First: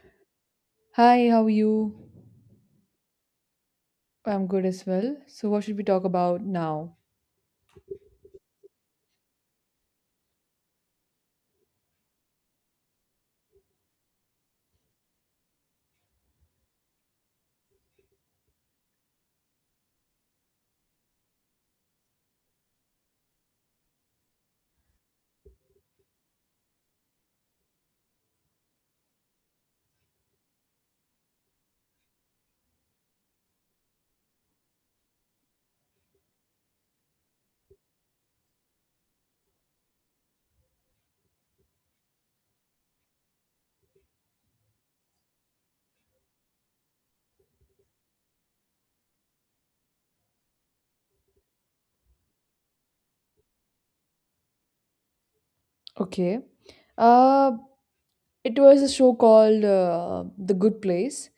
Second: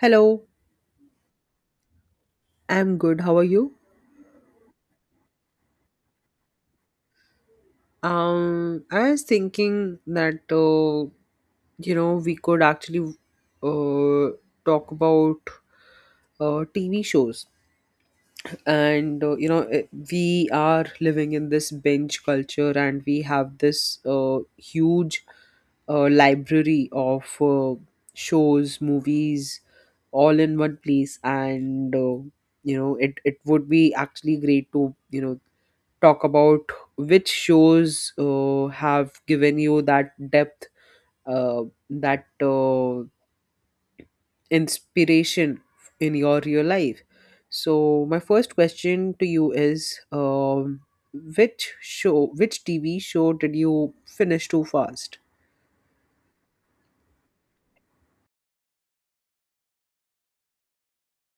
Hello, Hi, how are you? I'm good. How are you? I'm good as well. So, what should we talk about now? I was thinking that we could actually uh, talk about TV shows, and we are living in this binge culture, and we have this huge library of shows, movies, all in one place, and it would be actually great to you know talk about which shows have given you that depth, uh, that inspiration in your real life. So, my first question to you is which show, which TV show did you finish too fast? Okay. Uh, It was a show called The Good Place.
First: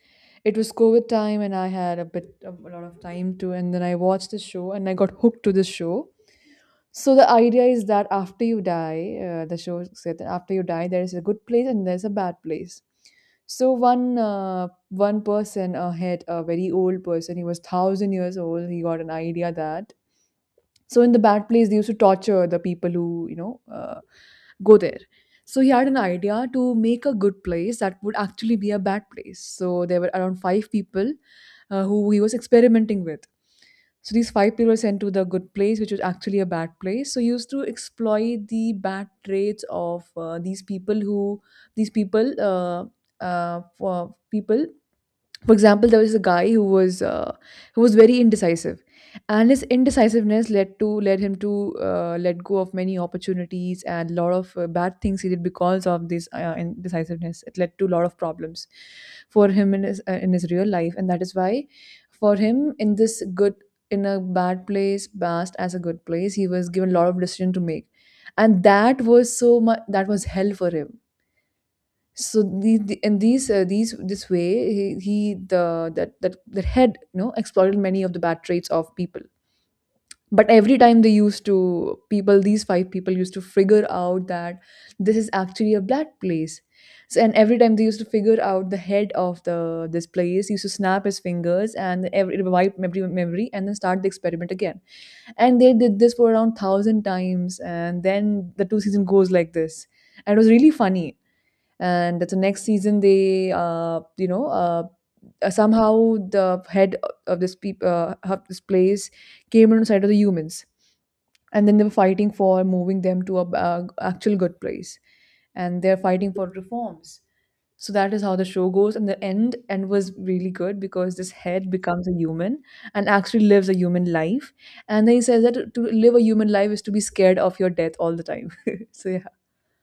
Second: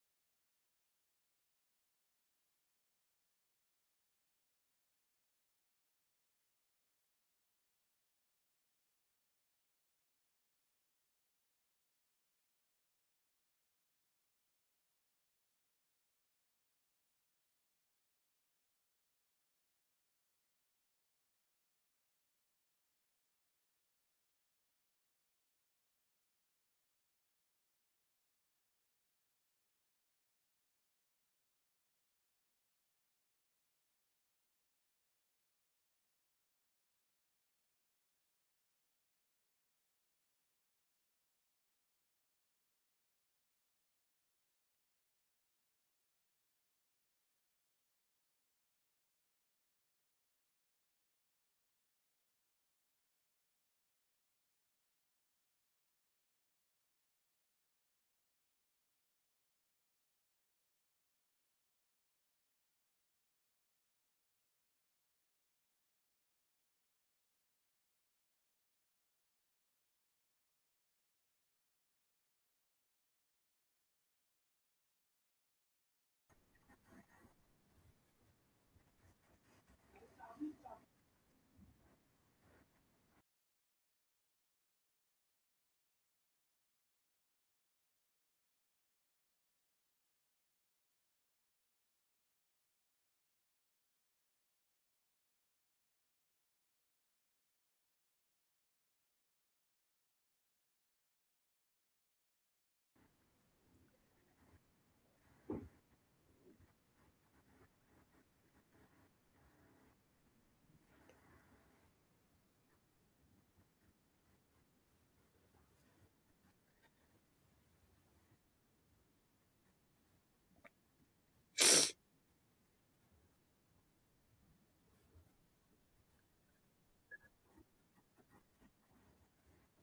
It was COVID time, and I had a bit of, a lot of time to. And then I watched the show, and I got hooked to the show. So the idea is that after you die, the show said that after you die, there is a good place and there's a bad place. So one person had a very old person. He was 1,000 years old. He got an idea that so in the bad place, they used to torture the people who go there. So he had an idea to make a good place that would actually be a bad place. So there were around five people who he was experimenting with. So these five people were sent to the good place, which was actually a bad place. So he used to exploit the bad traits of these people. Who these people for people For example, there was a guy who was very indecisive, and his indecisiveness led him to let go of many opportunities, and a lot of bad things he did because of this indecisiveness. It led to a lot of problems for him in his real life, and that is why for him in this good in a bad place past as a good place he was given a lot of decision to make, and that was so much that was hell for him. So the and these this way, he the that that that had exploited many of the bad traits of people. But every time they used to people these five people used to figure out that this is actually a bad place. So and every time they used to figure out, the head of the this place used to snap his fingers and every wipe memory, and then start the experiment again. And they did this for around 1,000 times, and then the two season goes like this. And it was really funny. And the next season they somehow, the head of this place came on the side of the humans, and then they were fighting for moving them to a actual good place, and they're fighting for reforms. So that is how the show goes, and the end was really good because this head becomes a human and actually lives a human life, and then he says that to live a human life is to be scared of your death all the time. So yeah.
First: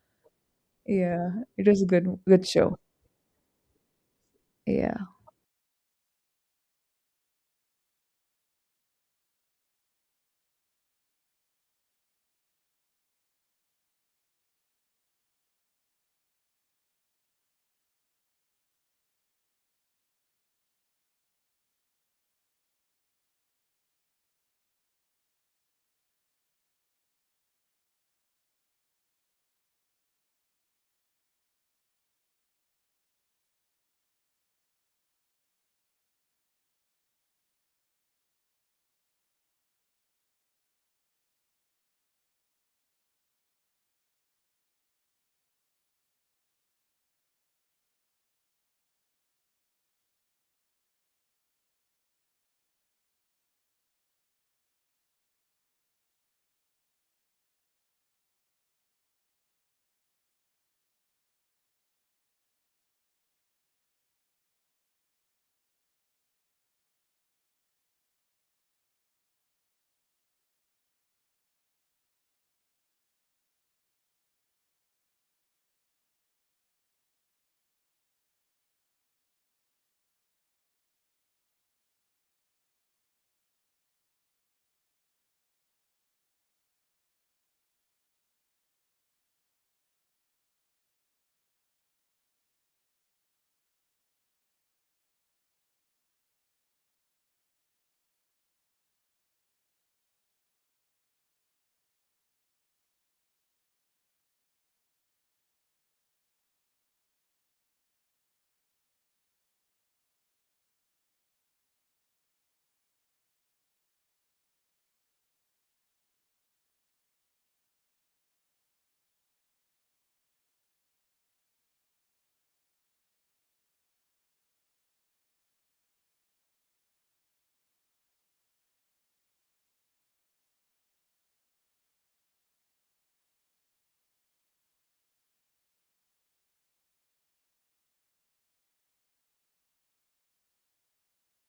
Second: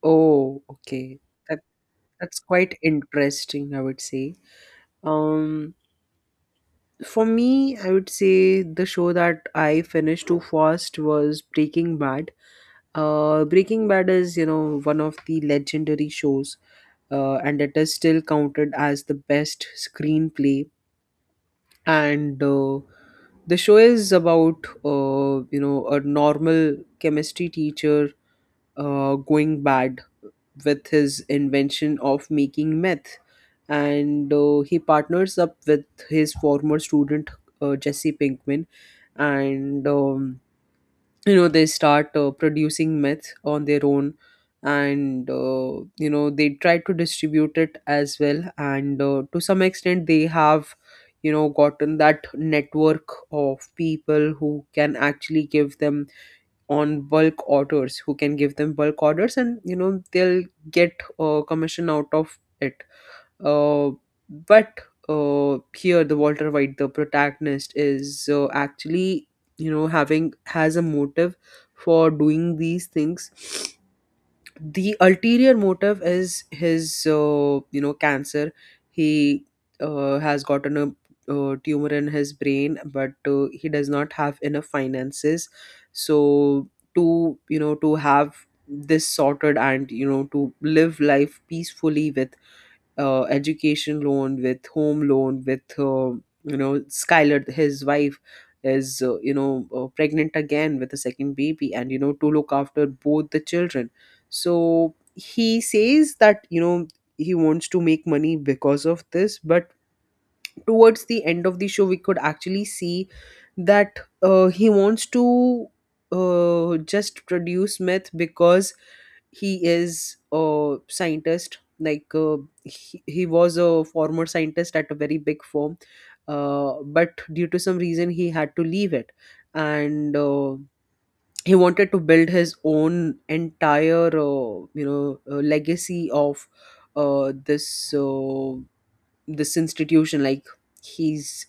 Oh, okay. Yeah, That, it was a good that's good show. quite interesting, I would say. Yeah. Um, for me, I would say the show that I finished too fast was Breaking Bad. Breaking Bad is, you know, one of the legendary shows, and it is still counted as the best screenplay. And the show is about, you know, a normal chemistry teacher going bad with his invention of making meth. And he partners up with his former student, Jesse Pinkman, and they start producing meth on their own and they try to distribute it as well, and to some extent they have gotten that network of people who can actually give them on bulk orders, who can give them bulk orders, and you know they'll get a commission out of it. Uh, but uh, here, the Walter White, the protagonist, is actually, you know, having has a motive for doing these things. The ulterior motive is his, cancer. He has gotten a tumor in his brain, but he does not have enough finances. So to to have this sorted, and to live life peacefully with education loan, with home loan, with skylar, his wife, is pregnant again with a second baby, and you know, to look after both the children. So he says that you know he wants to make money because of this, but towards the end of the show we could actually see that he wants to just produce myth because he is a scientist like he was a former scientist at a very big firm, but due to some reason he had to leave it. And he wanted to build his own entire legacy of uh, this uh, this institution, like he's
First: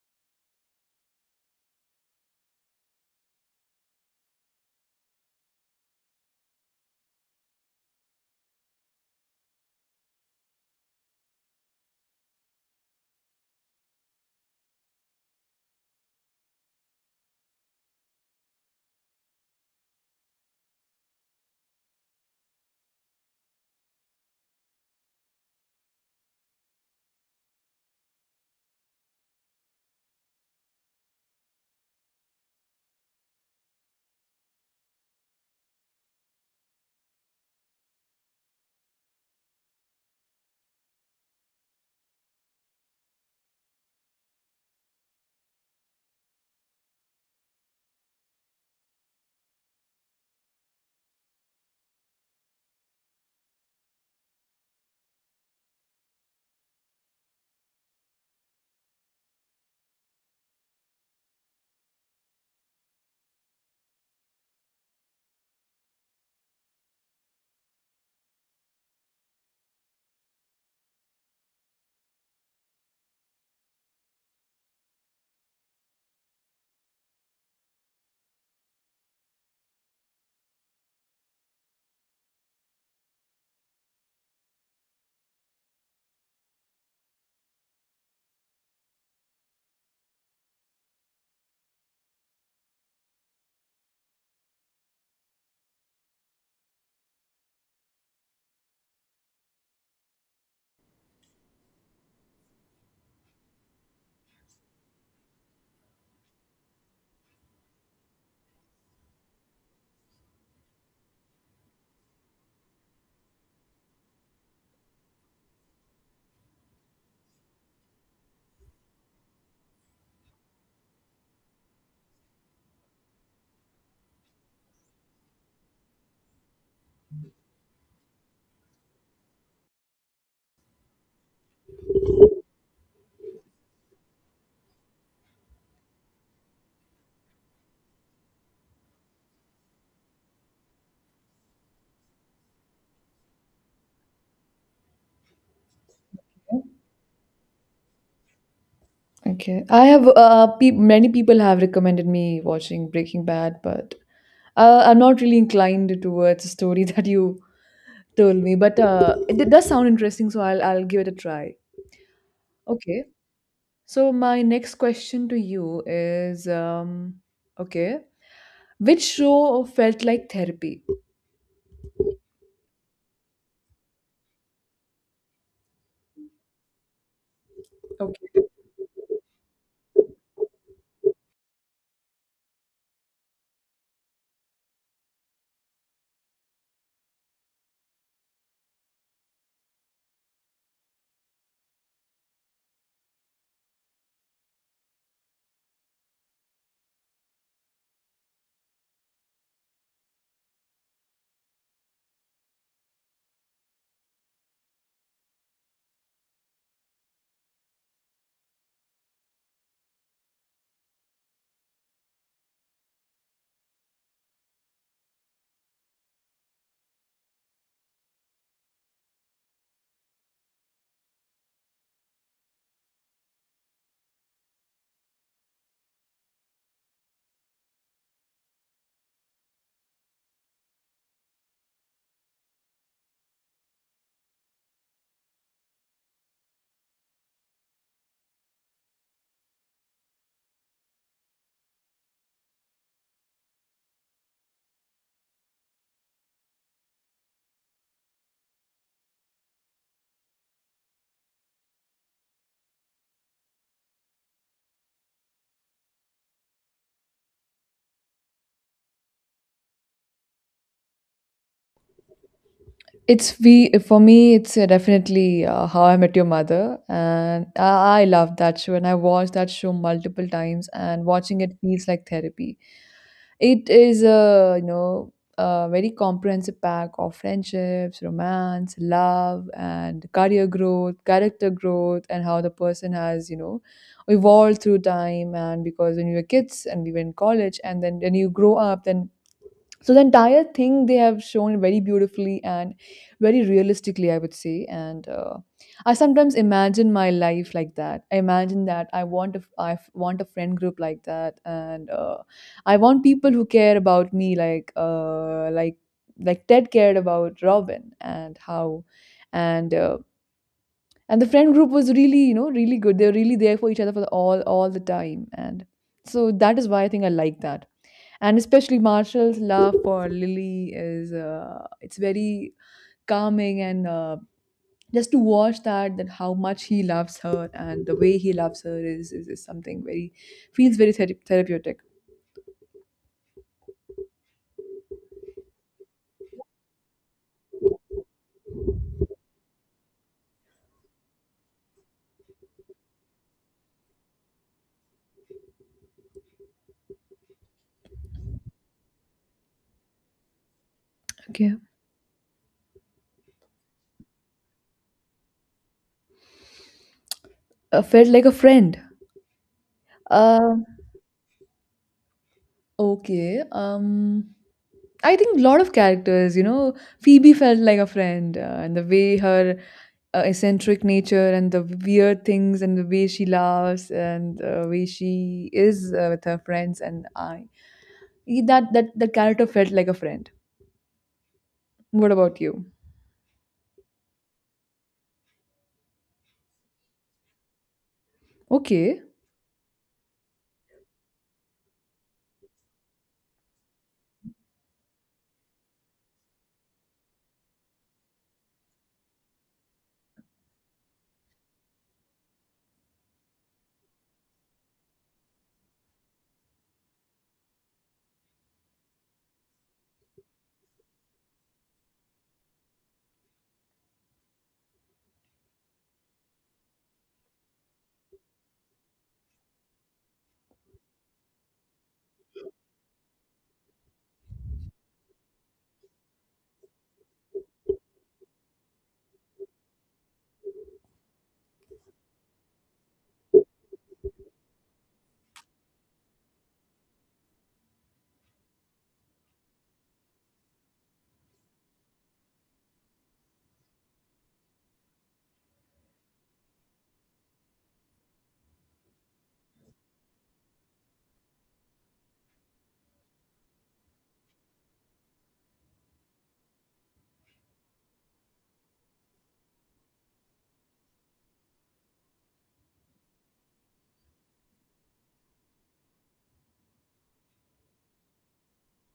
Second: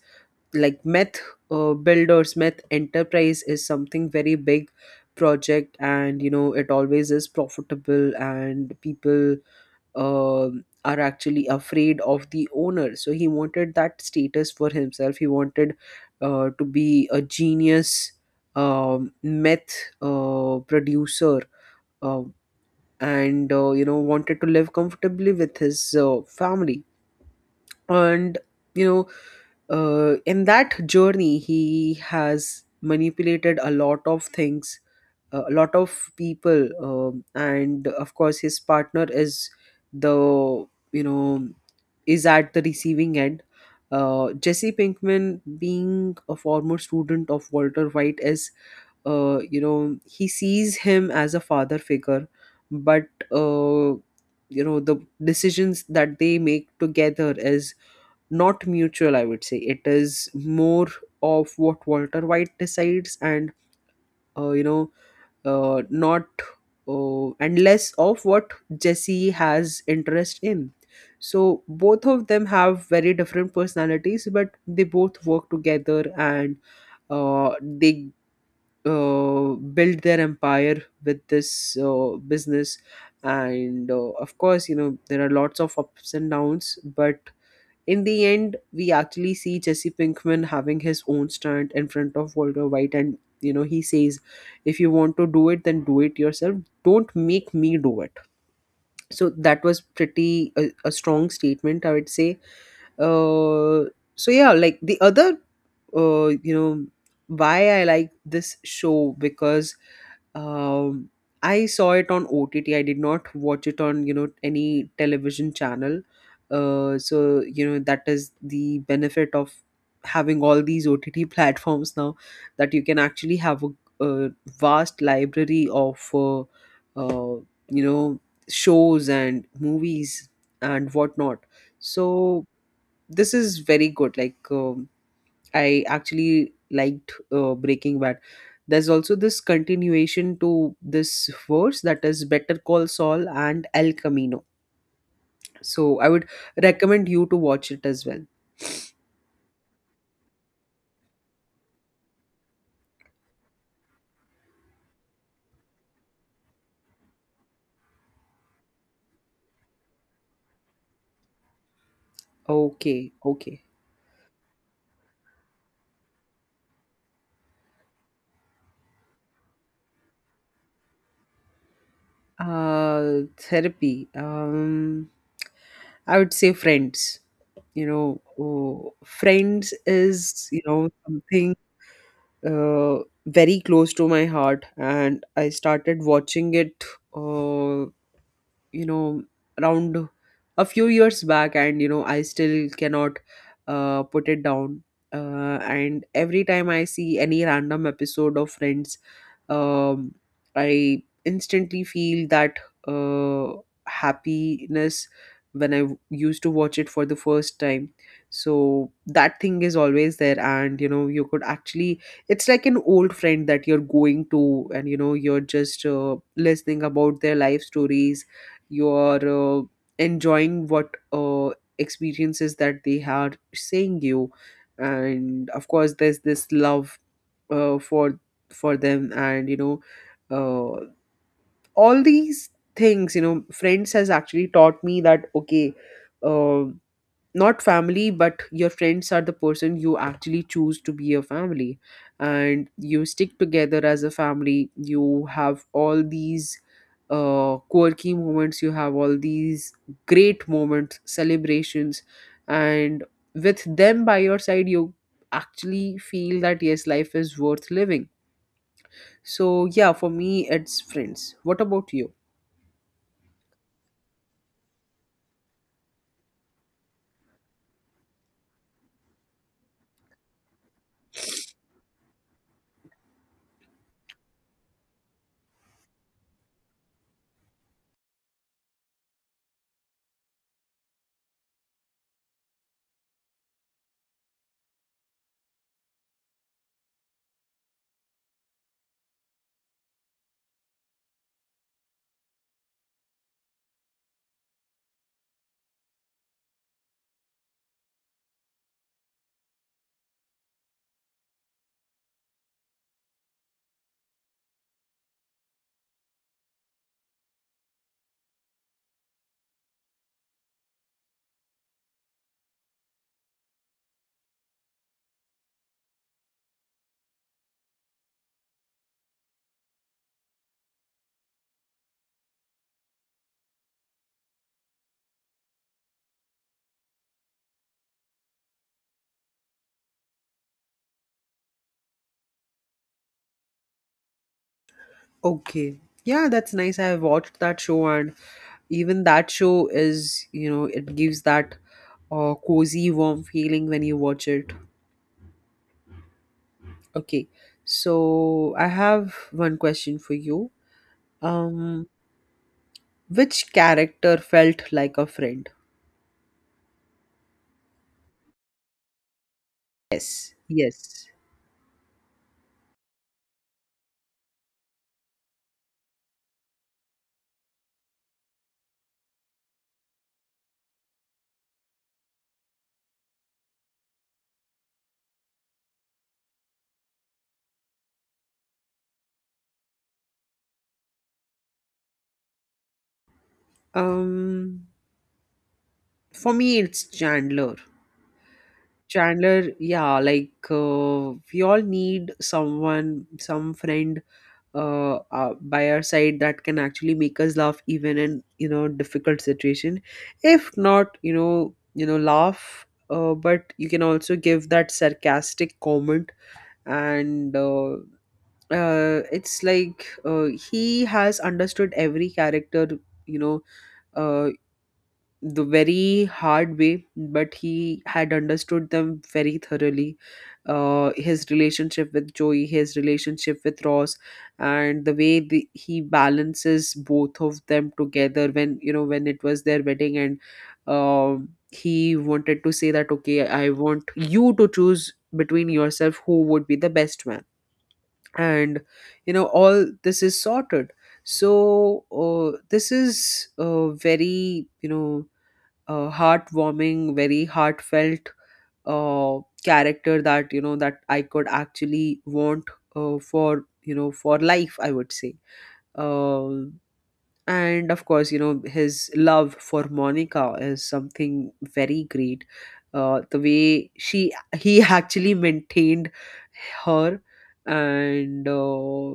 like meth builders, meth enterprise is something very big project, and you know it always is profitable, and people are actually afraid of the owner. So he wanted that status for himself. He wanted to be a genius, meth producer, uh, and you know wanted to live comfortably with his family, and you know in that journey he has manipulated a lot of things, a lot of people, and of course his partner is the you know is at the receiving end. Jesse Pinkman, being a former student of Walter White, is he sees him as a father figure, but uh, you know the decisions that they make together is not mutual, I would say. It is more of what Walter White decides, and you know not and less of what Jesse has interest in. So both of them have very different personalities, but they both work together, and they build their empire with this business, and of course you know there are lots of ups and downs, but in the end, we actually see Jesse Pinkman having his own stunt in front of Walter White, and you know, he says, "If you want to do it, then do it yourself. Don't make me do it." So that was pretty a strong statement, I would say. Uh, so, yeah, like the other, uh, you know, why I like this show, because um I saw it on OTT. I did not watch it on, you know, any television channel, so you know that is the benefit of having all these OTT platforms now, that you can actually have a vast library of uh you know shows and movies and whatnot. So this is very good. I actually liked Breaking Bad. There's also this continuation to this verse, that is Better Call Saul and El Camino. So I would recommend you to watch it as well. Okay. I have many people have recommended me watching Breaking Bad, but I'm not really inclined towards the story that you told me. But it does sound interesting, so I'll give it a try. Okay. Okay, okay. So my next question to you is okay, which show felt like therapy? Therapy. I would say friends. You know, Okay. oh, friends is you know something very close to my heart, and I started watching it. Uh, you know around a few years back, and you know I still cannot put it down, and every time I see any random episode of friends, um, I instantly feel that uh, happiness when I used to watch it for the first time. So that thing is always there, and you know, you could actually, it's like an old friend that you're going to, and you know, you're just listening about their life stories, you're enjoying what experiences that they are saying you. And of course, there's this love uh, for for them, and you know uh, all these things. You know friends has actually taught me that okay, uh, not family, but your friends are the person you actually choose to be a family, and you stick together as a family. You have all these quirky moments, you have all these great moments, celebrations, and with them by your side you actually feel that yes, life is worth living. So yeah, for me it's Friends. What about you? It's we for me. It's definitely How I Met Your Mother, and I love that show. And I watched that show multiple times, and watching it feels like therapy. It is a you know a very comprehensive pack of friendships, romance, love, and career growth, character growth, and how the person has evolved through time. And because when we were kids and we were in college, and then when you grow up, then so the entire thing they have shown very beautifully and very realistically, I would say. And I sometimes imagine my life like that. I imagine that I want a friend group like that, and I want people who care about me, like like Ted cared about Robin. And how and uh, and the friend group was really, really good. They are really there for each other, for the, all the time. And so that is why I think I like that. And especially Marshall's love for Lily is it's very calming. And just to watch that how much he loves her, and the way he loves her is something very feels very therapeutic. Okay. Yeah, that's nice. I watched that show, and even that show is, you know, it gives that cozy warm feeling when you watch it. Okay. So I have one question for you. Okay, Um which character felt like a friend? Felt like a friend. Yes. Uh, Yes. Okay, I think a lot of characters, Phoebe felt like a friend, and the way her eccentric nature and the weird things and the way she laughs and the way she is with her friends. And I that that the character felt like a friend. What about you? Um for me it's Chandler. Okay. Chandler, yeah, like we all need someone, some friend by our side that can actually make us laugh even in you know difficult situation. If not, you know, laugh, but you can also give that sarcastic comment, and it's like he has understood every character, you know, uh, the very hard way, but he had understood them very thoroughly. His relationship with Joey, his relationship with Ross, and the way he balances both of them together, when you know when it was their wedding, and he wanted to say that okay, I want you to choose between yourself who would be the best man, and you know all this is sorted. So this is very you know heartwarming, very heartfelt, uh, character that you know that I could actually want for you know for life, I would say. Um and of course, you know his love for Monica is something very great. The way she he actually maintained her, and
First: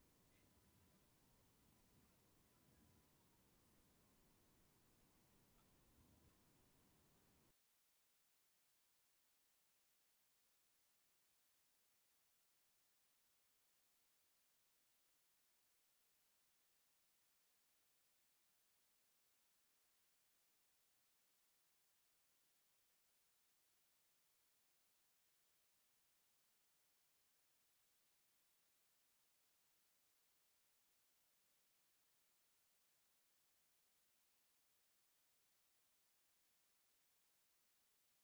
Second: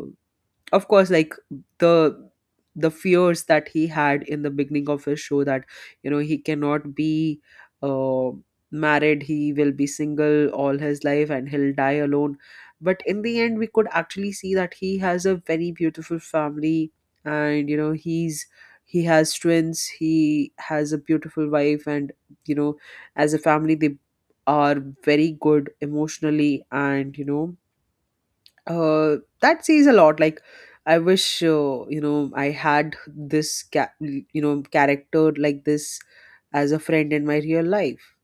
of course, like the the fears that he had in the beginning of his show, that you know he cannot be uh, married, he will be single all his life and he'll die alone. But in the end we could actually see that he has a very beautiful family, and you know he has twins, he has a beautiful wife, and you know as a family they are very good emotionally. And you know that says a lot, like I wish I had this you know character like this as a friend in my real life.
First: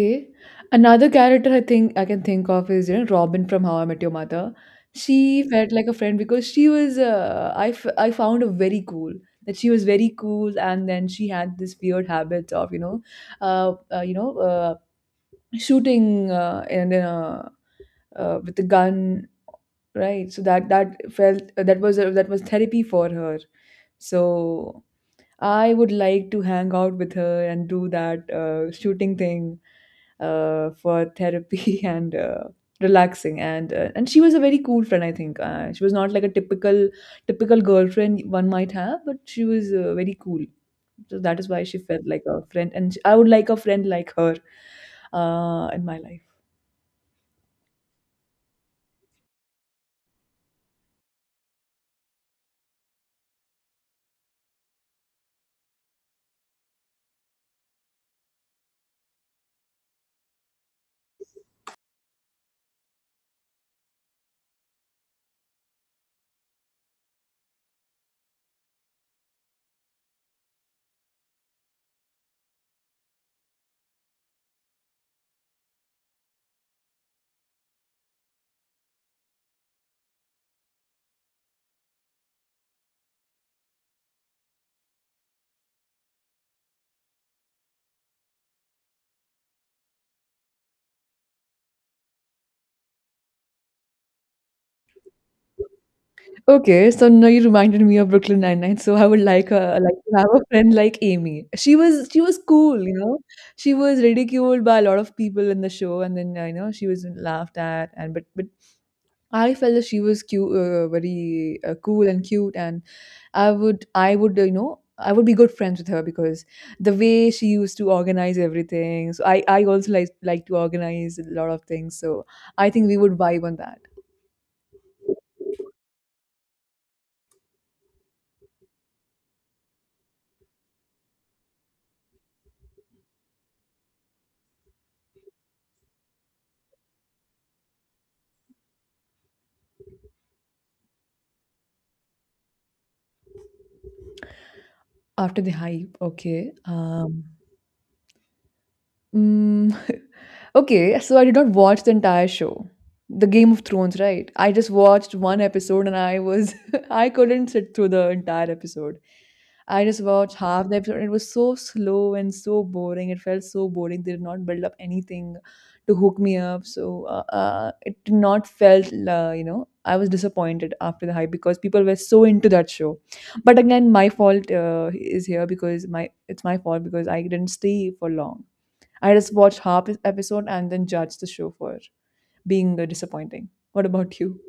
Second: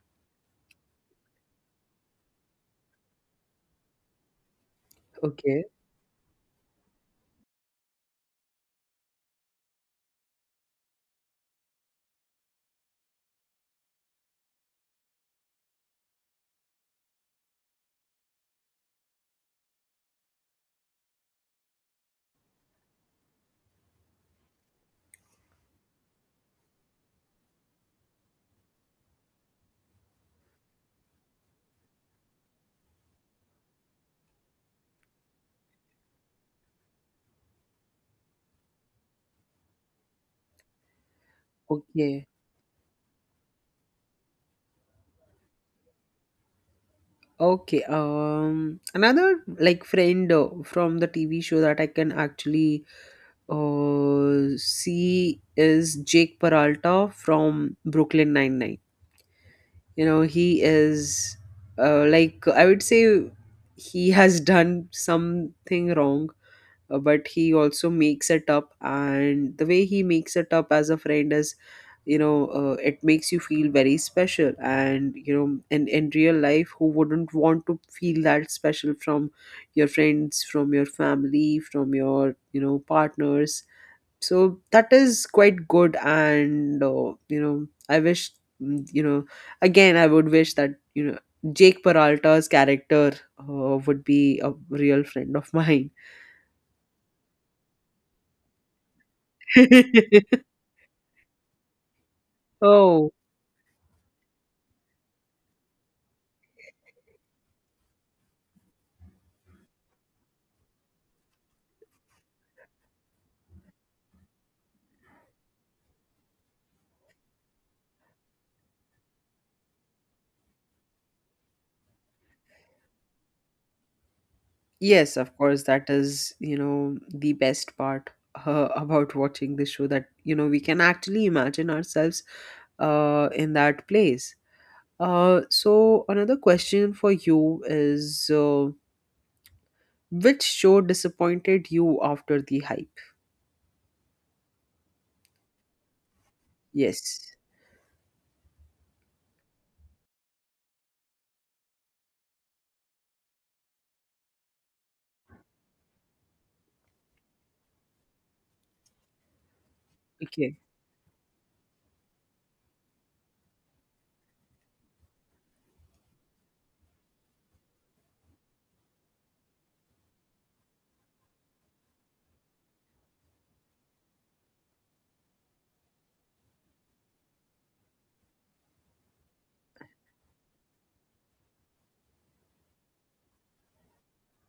Okay. Another character I think I can think of is Robin from How I Met Your Mother. She Okay. felt like a friend because she I found her very cool. That she was very cool, and then she had this weird habit of uh, uh, you know uh, shooting and with a gun, right? So that felt, that was therapy for her. So I would like to hang out with her and do that shooting thing for therapy and relaxing. And she was a very cool friend. I think she was not like a typical girlfriend one might have, but she was very cool. So that is why she felt like Okay. a friend, and I would like a friend like her in my life. Okay. Another like friend from the TV show that I can actually see is Jake Peralta from Brooklyn Nine Nine. You know he is I would say he has done something wrong, but he also makes it up, and the way he makes it up as a friend is, you know, it makes you feel very special. And you know in real life who wouldn't want to feel that special from your friends, from your family, from your you know partners. So that is quite good, and you know I wish mm, you know again, I would wish that you know Jake Peralta's character would be a real friend of mine. Okay, so now you reminded me of Brooklyn Nine-Nine. So I would like to have a friend like Amy. She was cool, you Oh, know. She was ridiculed by a lot of people in the show, and then she was laughed at. And but I felt that she was cute, very cool and cute. And I would you know I would be good friends with her because the way she used to organize everything. So I also like to organize a lot of things. So I think we would vibe on that. yes, of course. That is, you know, the best part about watching the show, that, you know, we can actually imagine ourselves in that place. So, another question for you is which show disappointed you after the hype? After the hype. Okay. Yes. Mm, okay, so I did not watch the entire show. The Game of Thrones, right? I just watched one episode, and I was I couldn't sit through the entire episode. I just watched Okay. half the episode, and it was so slow and so boring. It felt so boring. They did not build up anything to hook me up. So it did not felt, I was disappointed after the hype because people were so into that show. But again, my fault is here because my it's my fault because I didn't stay for long. I just watched half an episode and then judged the show for being disappointing. What about you?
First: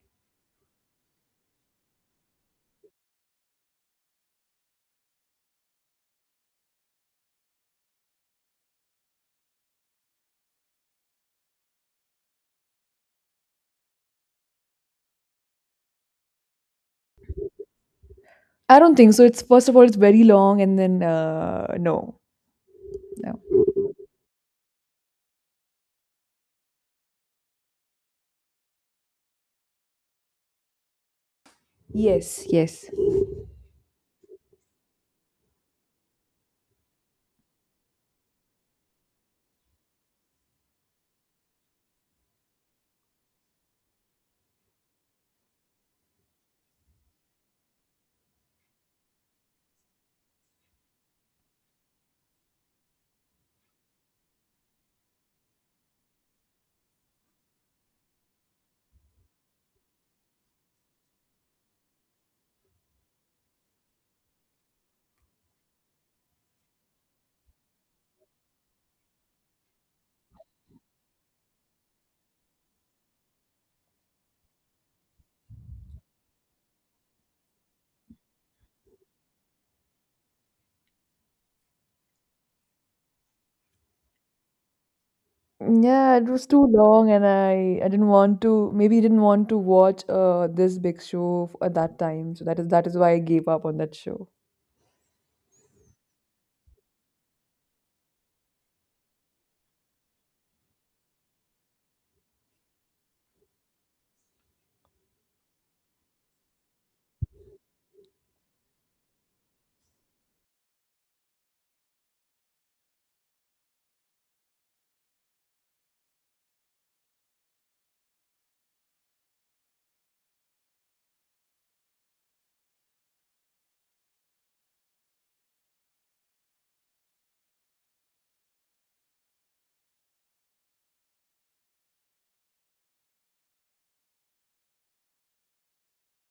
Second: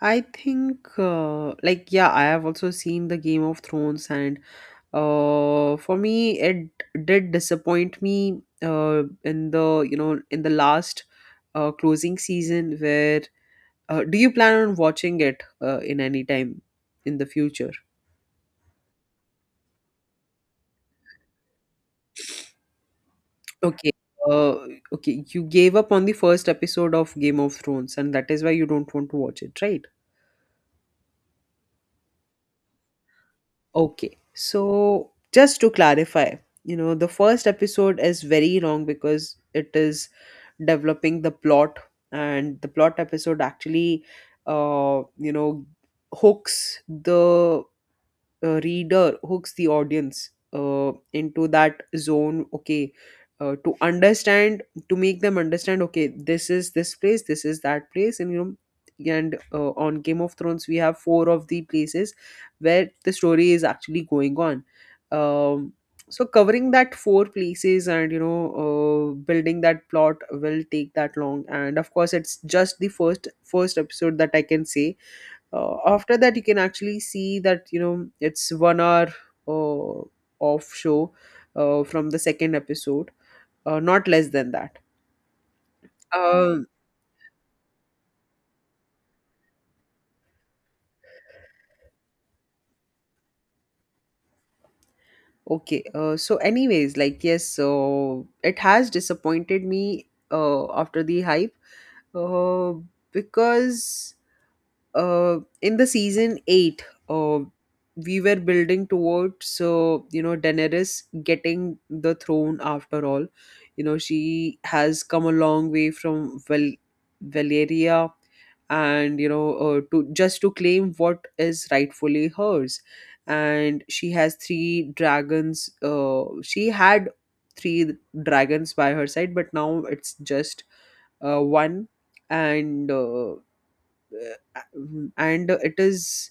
I think, yeah, I have also seen the Game of Thrones, and for me it did disappoint me in the in the last closing season where do you plan on watching it in any time in the future? I don't think so. It's first of all, it's very long, and then no, no. Okay. uh, okay, you gave up on the first episode of Game of Thrones, and that is why you don't want to watch it, right? Yes, yes. Okay, so just to clarify, you know, the first episode is very long because it is developing the plot, and the plot episode actually, you know, hooks the reader, hooks the audience into that zone, okay, to understand, to make them understand, okay, this is this place, this is that place, and you know. And on Game of Thrones we have four of the places where the story is actually going on. um, so covering that four places, and you know, building that plot will take that long. And of course, it's just the first episode that I can say. After that you can actually see that, you know, it's 1 hour uh, off show from the second episode, not less than that. Yeah, it was too um long, and I didn't want to. Maybe didn't want to watch this big show at that time. So that is why I gave up on that show. okay. So anyways, like, yes, so it has disappointed me after the hype, uh, because in the season eight, we were building towards you know, Daenerys getting the throne. After all, you know, she has come a long way from Valeria, and you know, to just to claim what is rightfully hers. And she has three dragons. She had three dragons by her side, but now it's just one. And and it is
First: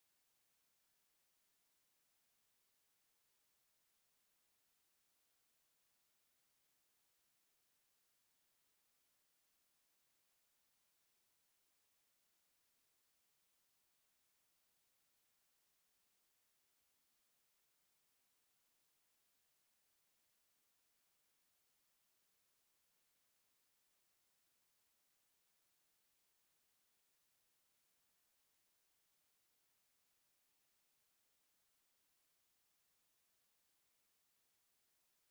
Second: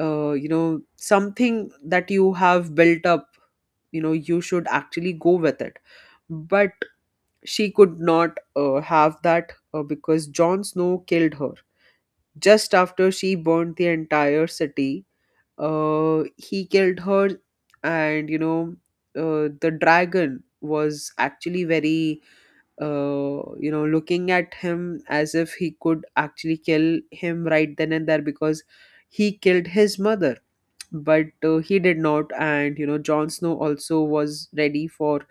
you know, something that you have built up, you know, you should actually go with it, but she could not have that, because Jon Snow killed her just after she burned the entire city. He killed her, and you know, the dragon was actually very you know, looking at him as if he could actually kill him right then and there, because he killed his mother. But he did not, and you know, Jon Snow also was ready for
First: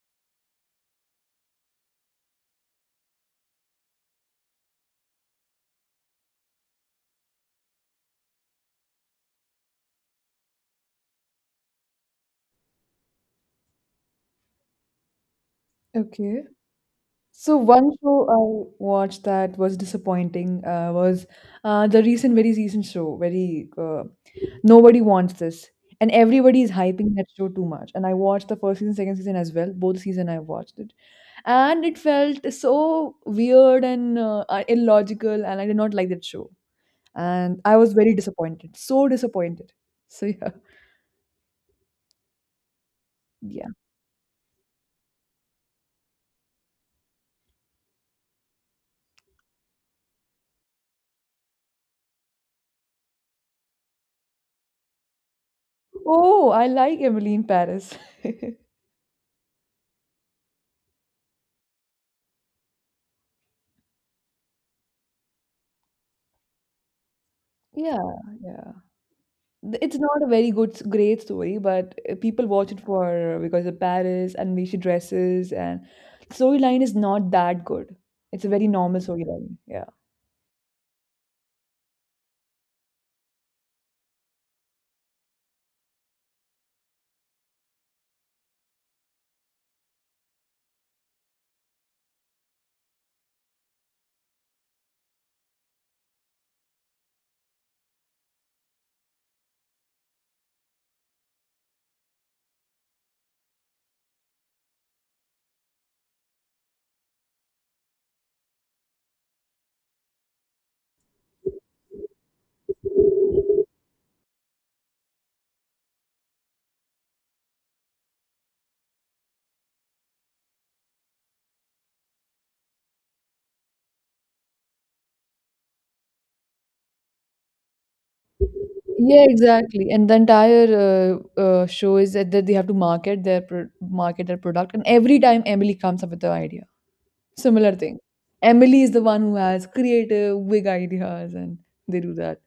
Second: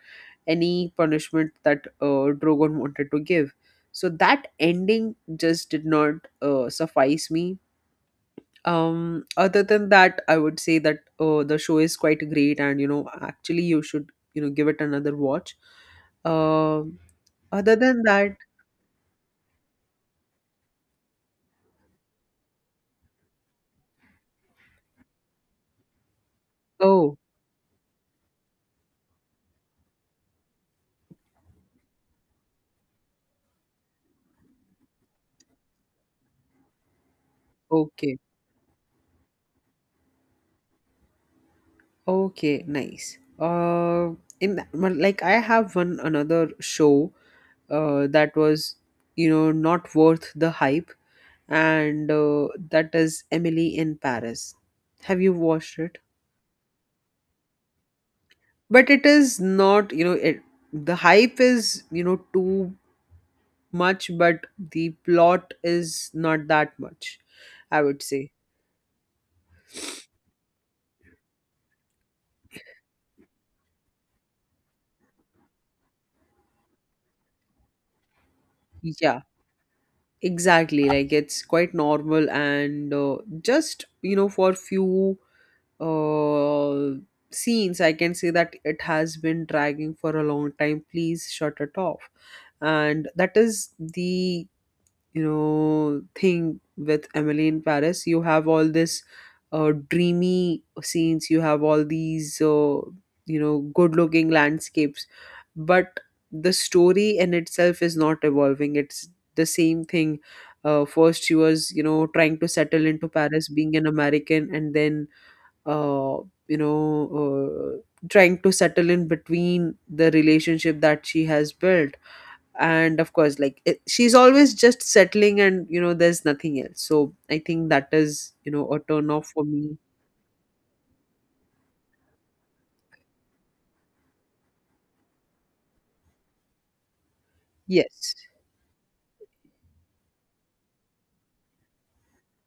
any punishment that Drogon wanted to give. So that ending just did not suffice me. Other than that, I would say that the show is quite great, and you know, actually you should, you know, give it another watch. Okay. Um So other one than show that I watched that was disappointing was the recent, very recent show, very Nobody wants this. And everybody is hyping Oh. that show too much. And I watched the first season, second season as well. Both season I watched it. And it felt so weird and illogical. And I did not like that show. And I was very Okay. disappointed. So disappointed. So yeah. Okay, nice. Yeah. In, well, like, I have one another show that was, you know, not worth the hype, and that is Emily in Paris. Have you watched it? Oh, I like Emily in Paris. Yeah. But it is not, you know, it, the hype is, you know, too much, but the plot is not that much, I would say. Yeah. It's not a very good, great story, but people watch it for because of Paris and Vichy dresses, and storyline is not that good. It's a very normal Yeah, storyline. Yeah. exactly. Like it's quite normal, and just, you know, for few uh, scenes, I can say that it has been dragging for a long time. Please shut it off. And that is the, you know, thing with Emily in Paris. You have all this dreamy scenes. You have all these you know, good-looking landscapes, but the story in itself is not evolving. It's the same thing. First, she was, you know, trying to settle into Paris, being an American, and then uh, you know, uh, trying to settle in between the relationship that she has built. And of course, like it, she's always just settling, and you know, there's nothing else. So I think that is, you know, a turn Yeah, off for me. exactly. And the entire show is that they have to market their product, and every time Emily comes up with the idea, similar thing. Yes, Emily is the one who has creative, big ideas, and they do that.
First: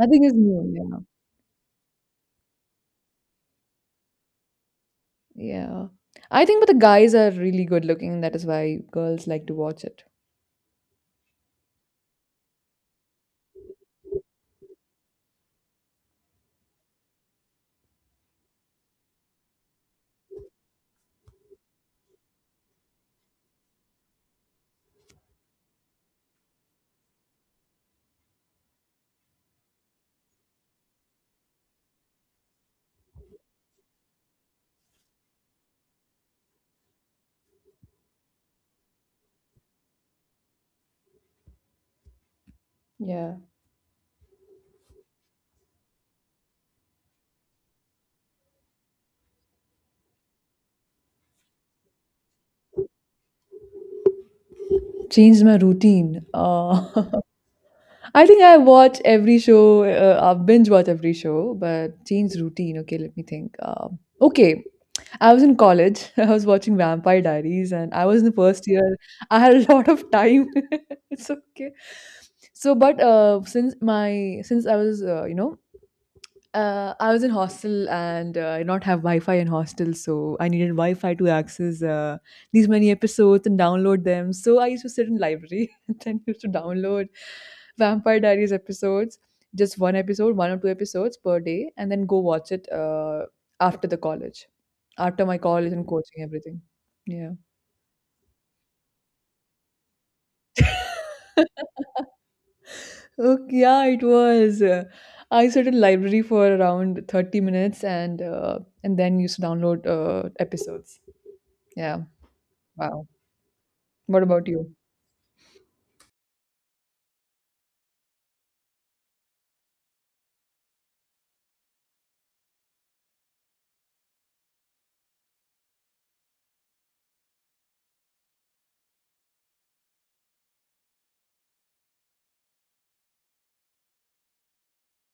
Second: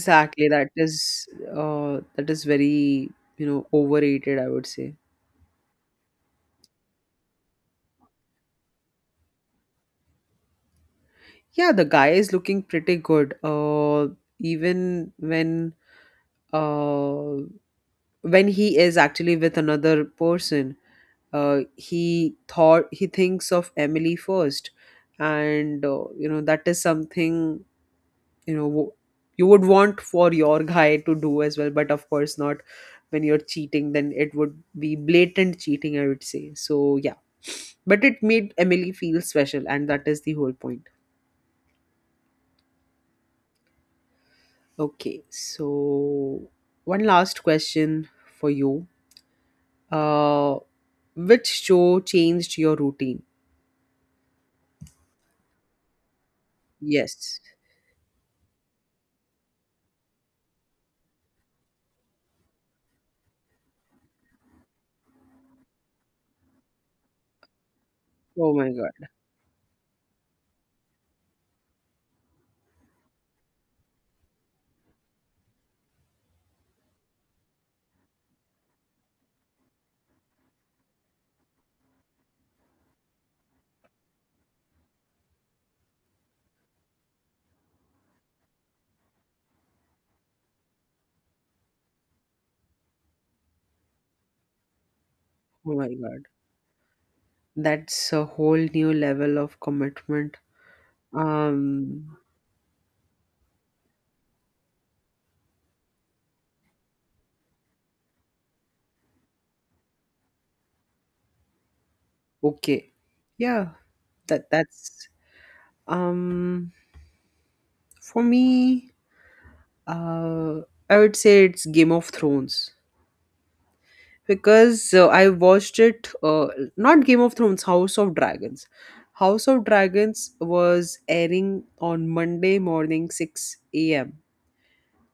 I think it's new. Yeah. That is very, you know, overrated, I would say. Yeah. I think but the guys are really good looking. That is why girls like to watch it. Yeah, the guy is looking pretty good. Even uh, when he is actually with another person, he thinks of Emily first, and you know, that is something, you know, you would want for your guy to do as well, but of course not when you're cheating. Then it would be blatant cheating, I would say. So yeah, but it made Emily feel special, and that is the whole point. Yeah. Okay, so one last question for you. Uh, which show changed your routine? Changed my routine. Yes. I think I watch every show. I binge watch every show, but change routine. Okay, let me think. Okay. I was in college. I was watching Vampire Diaries, and I was in the Oh first my year. god. I had a lot of time. It's okay. So, but since my since I was in hostel, and I did not have Wi-Fi in hostel, so I needed Wi-Fi to access these many episodes and download them. So I used to sit in library and then used to download Vampire Diaries episodes, just one episode, one or two episodes per day, and then go watch it after the college, after my college Oh and my god. coaching everything. Yeah. That's a whole new level of commitment. Um, Okay, yeah, it was. I sat in library for around 30 minutes, and and then used to download episodes. Yeah. okay. Wow. Yeah, What about that you? that's um for me, uh I would say it's Game of Thrones, because I watched it, not Game of Thrones, House of Dragons. House of Dragons was airing on Monday morning 6 a.m.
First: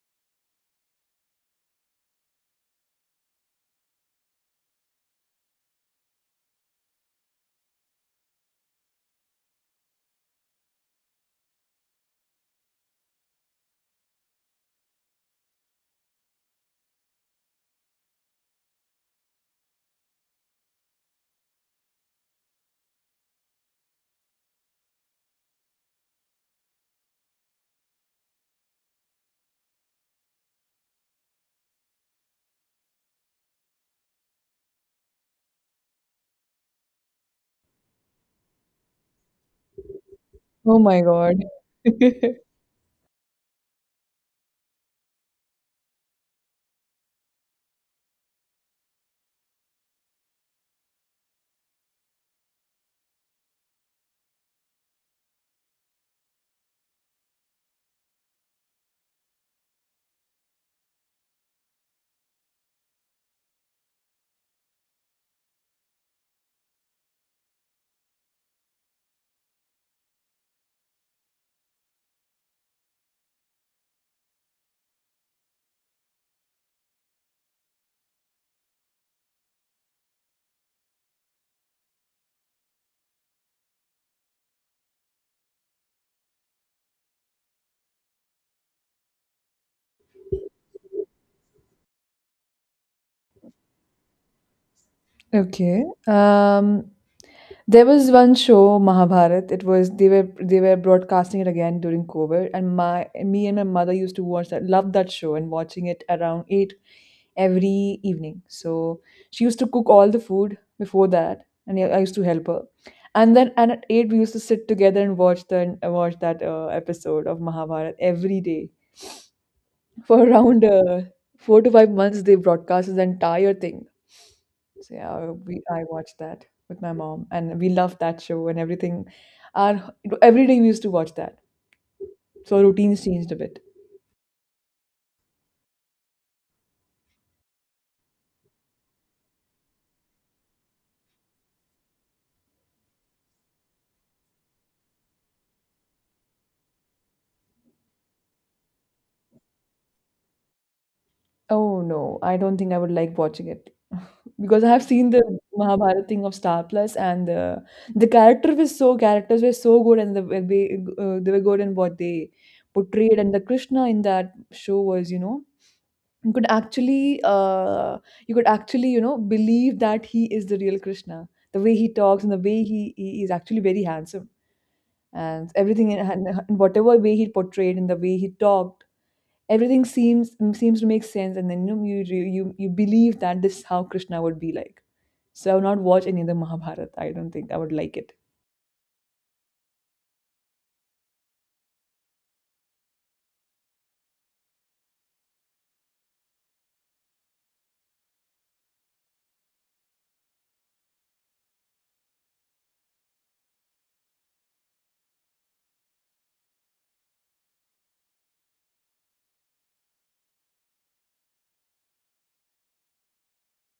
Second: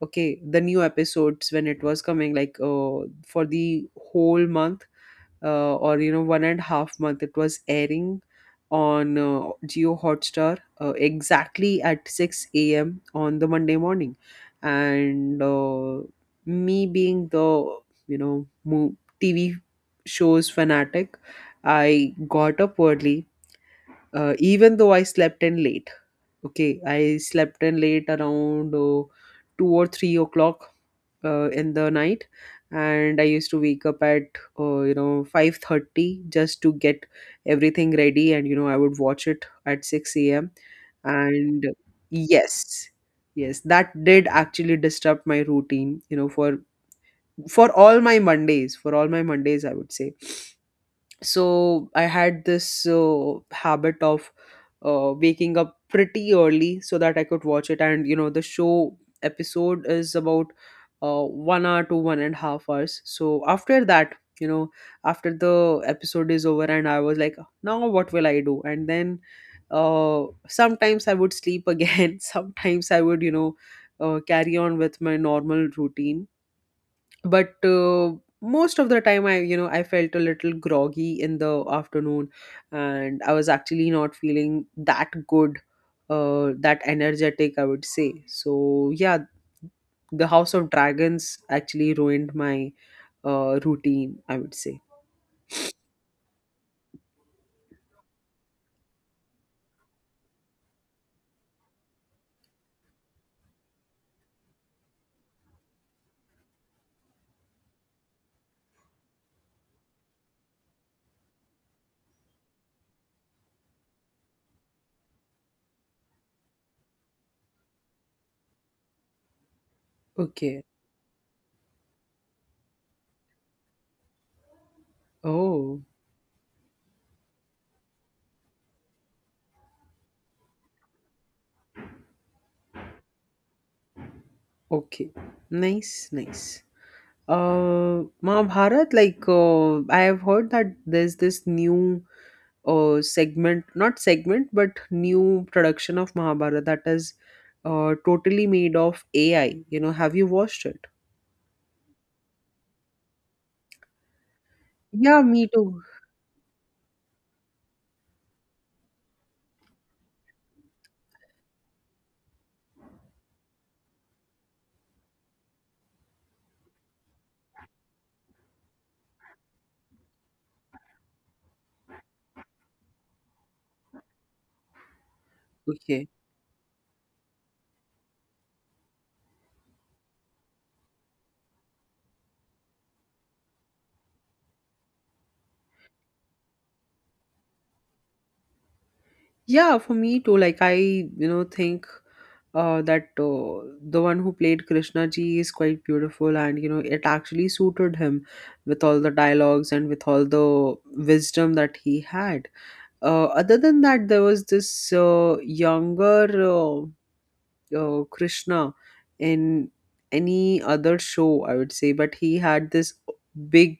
Okay, the new episodes, when it was coming, like for the whole month or you know, 1.5 month, it was airing on Geo Hotstar, exactly at 6 a.m on the Monday morning. And me being the, you know, TV shows fanatic, I got up early, even though I slept in late. Okay, I slept in late around 2 or 3 o'clock in the night, and I used to wake up at you know, 5:30, just to get everything ready, and you know, I would watch it at 6 a.m. Oh my God. And yes, yes, that did actually disrupt my routine, you know, for all my Mondays, for all my Mondays, I would say. So I had this habit of waking up pretty early so that I could watch it. And you know, the show episode is about 1 hour to 1.5 hours. So after that, you know, after the episode is over, and I was like, now what will I do? And then sometimes I would sleep again. Sometimes I would, you know, carry on with my normal routine, but most of the time, I, you know, I felt a little groggy in the afternoon, and I was actually not feeling that good, that energetic, I would say. So yeah, the House of Dragons actually ruined my routine, I would say. Okay. There was one show, Mahabharat. It was they were broadcasting it again during COVID, and my me and my mother used to watch that, love that show, and watching it around 8 every evening. So she used to cook all the food before that, and I used to help her. And at 8 we used to sit together and watch the watch that episode of Mahabharat every day, for Okay. around 4 to 5 months. They broadcast this entire thing. So yeah, we Oh, I watched that with my mom, and we loved that show and everything. And every day we used to watch that, so our routines changed a bit. okay, nice, nice. Mahabharat, like, I have heard that there's this new not segment, but new production of Mahabharata that is totally made of AI. You know, have you watched it? Oh no, I don't think I would like watching it because I have seen Yeah, the me too. Mahabharata thing of Star Plus, and the character was so characters were so good, and they were good in what they portrayed. And the Krishna in that show was, you could actually believe that he is the real Krishna, the way he talks, and the way he is actually very handsome, and everything in, Okay. and whatever way he portrayed, and the way he talked, everything seems to make sense, and then you believe that this is how Krishna would be like. So I would not watch any other Mahabharata. I don't think I would like it. Yeah, for me too. Like I, you know, think that the one who played Krishna ji is quite beautiful, and you know, it actually suited him with all the dialogues and with all the wisdom that he had. Other than that, there was this younger. Krishna in any other show, I would say, but he had this big,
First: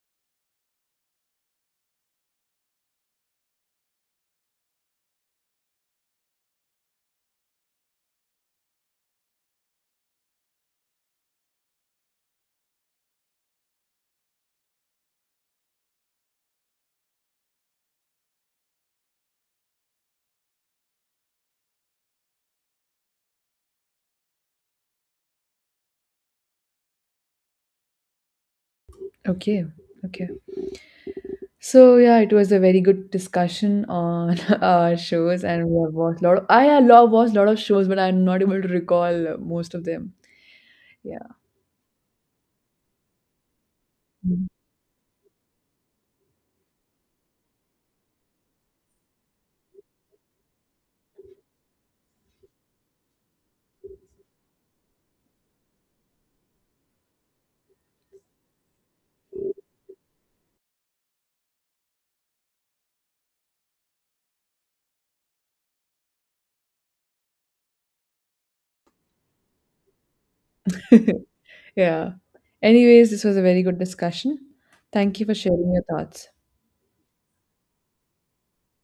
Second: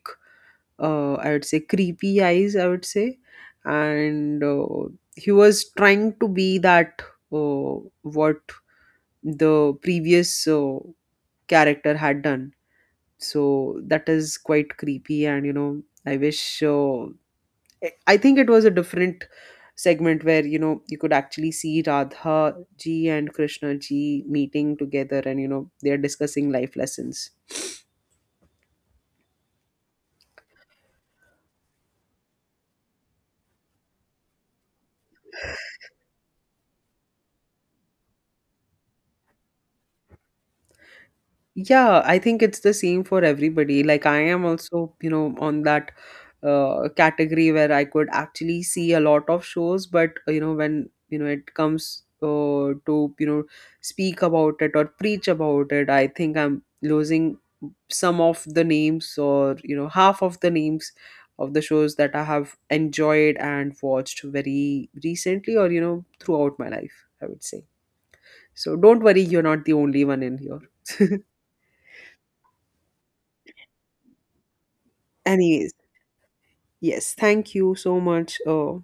I would say, creepy eyes, I would say, and he was trying to be that uh, what the previous character had done. So that is quite creepy, and you know, I wish I think it was a different segment where, you know, you could actually see Radha ji and Krishna ji meeting together, and you know, they're discussing life lessons. Okay. Okay. So yeah, it was a very good discussion on our shows, and we have watched a lot. I have watched a lot of shows, but I'm not able to recall most of them. Yeah, Yeah, I think it's the same for everybody. Like I am also, you know, on that category where I could actually see a lot of shows, but you know, when, you know, it comes to, you know, speak about it or preach about it, I think I'm losing some of the names, or you know, half of the names of the shows that I have enjoyed and watched very recently, or you know, throughout my life, I would say. So don't worry, you're not the only one in here. yeah. Anyways, this was a very good discussion. Thank you for Anyways. sharing your thoughts. Yes, thank you so much